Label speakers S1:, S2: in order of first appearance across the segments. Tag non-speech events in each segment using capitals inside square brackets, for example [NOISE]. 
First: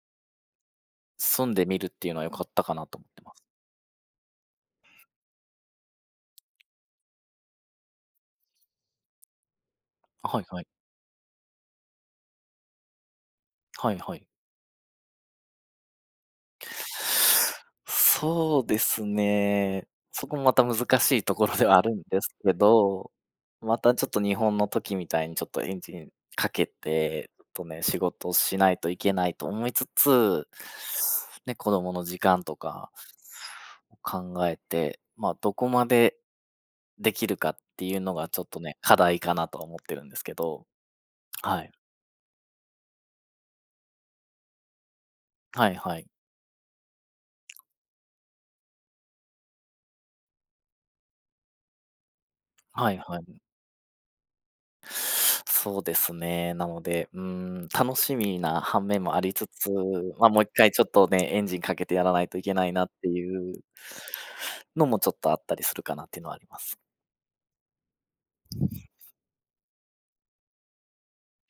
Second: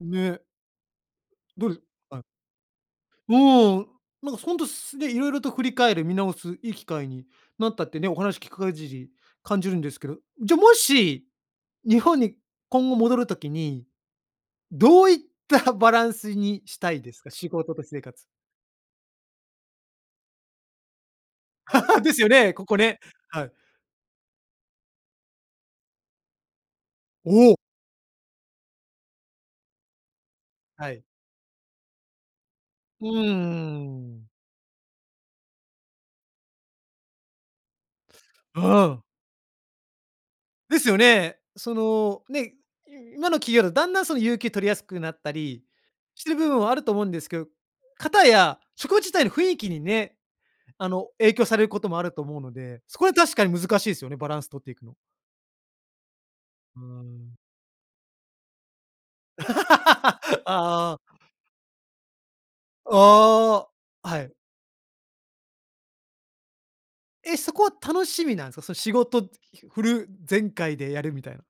S1: ね。
S2: 住んで
S1: どうで
S2: み
S1: す
S2: るっていうの
S1: か？
S2: は良かったかなと思ってます。
S1: うん、なんか本当すね、色々と振り返る見直すいい機会になったってね、お話聞くかぎり感じるんですけど、
S2: あ、はい
S1: じゃ
S2: はい。
S1: もし日本に今後戻る時に
S2: はいはい。
S1: どういったバランスにしたいですか？仕事と生活。
S2: そうですね、そこもまた難しいところではあるん
S1: です
S2: で
S1: よ
S2: す
S1: ね、
S2: け
S1: ここね。
S2: ど、
S1: はい。
S2: またちょっと日本の時みたいにちょっとエンジンかけて、ちょっ
S1: おお。
S2: とね、仕事しないといけないと思いつつ。
S1: はい。
S2: ね、子供の時間とか
S1: うーん。
S2: 考えて、まあ、どこまで、できるかっていうのがちょっと
S1: う
S2: ね、課
S1: ん。
S2: 題かなとは思ってるんですけど、
S1: ですよね。
S2: はい。
S1: そのね、い今の企業だとだんだんその有給取りやすくなったり
S2: はいはい。
S1: してる部分もあると思うんですけど、かたや職場自体の雰囲気にね、あの影響されることもあると思うので、
S2: は
S1: そ
S2: い
S1: こは
S2: は
S1: 確
S2: い。
S1: かに難しいですよね、バランスとっていくの。
S2: そうですね。な
S1: う
S2: ので、うー
S1: ん。
S2: ん、楽しみな反面もありつつ、ま、もう
S1: [LAUGHS]
S2: 一回ちょっ
S1: ああ。
S2: とね、エンジンかけてやらないといけないなっていう
S1: ああ、はい。
S2: のもちょっとあったりするかなっていうのはあります。
S1: え、そこは楽しみなんですか？その仕事フル全開でやるみたいな。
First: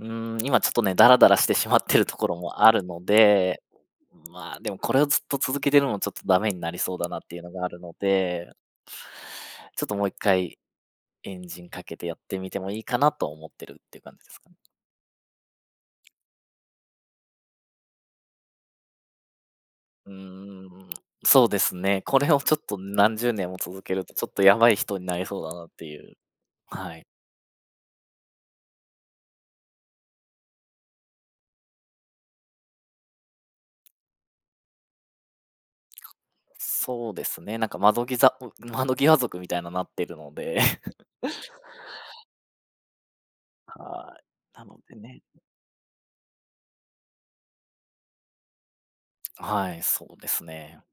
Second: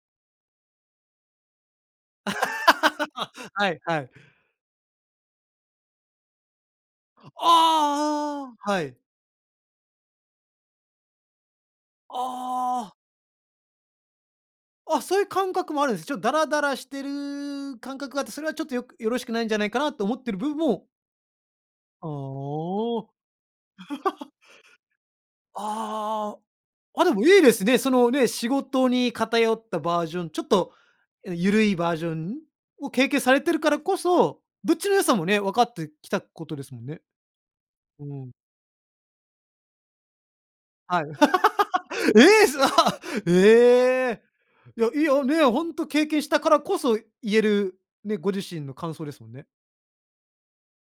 S2: うーん、今ちょっとね、ダラダラしてしまってるところもあるの
S1: [LAUGHS]
S2: で、
S1: はい、はい。
S2: ま、でもこれをずっと続けてるのもちょっとダメになりそうだなっていうのがあるので。
S1: ああ、はい。
S2: ちょっともう一回、エンジンかけてやってみてもい
S1: あ
S2: い
S1: あ。
S2: かなと思ってるっていう感じですかね。
S1: あ、そういう感覚もあるんです。ちょっとダラダラしてる感覚があって、それはちょっとよくよろしくないんじゃないかなと
S2: うー
S1: 思ってる部分も。
S2: ん、そうですね、これをちょっと
S1: ああ。
S2: 何十年も続けると、ちょっ
S1: [LAUGHS]
S2: とやばい人になりそうだなっていう、
S1: ああ、
S2: はい。
S1: あでもいいですね。そのね、仕事に偏ったバージョン、ちょっとゆるいバージョンを経験されてるからこそ、どっちの良さもね、わかってきたことですもんね。
S2: そうですね。なんか
S1: う
S2: 窓ギ
S1: ん。
S2: ザ窓際族みたいななってるので。
S1: はい。
S2: [CHUCKLES]
S1: [LAUGHS] え！すご！
S2: は
S1: ええ。
S2: い、なの
S1: いや
S2: で
S1: い
S2: ね。
S1: や、ね、本当経験したからこそ言えるね、ご自身の感想ですもんね。
S2: はい、そうですね。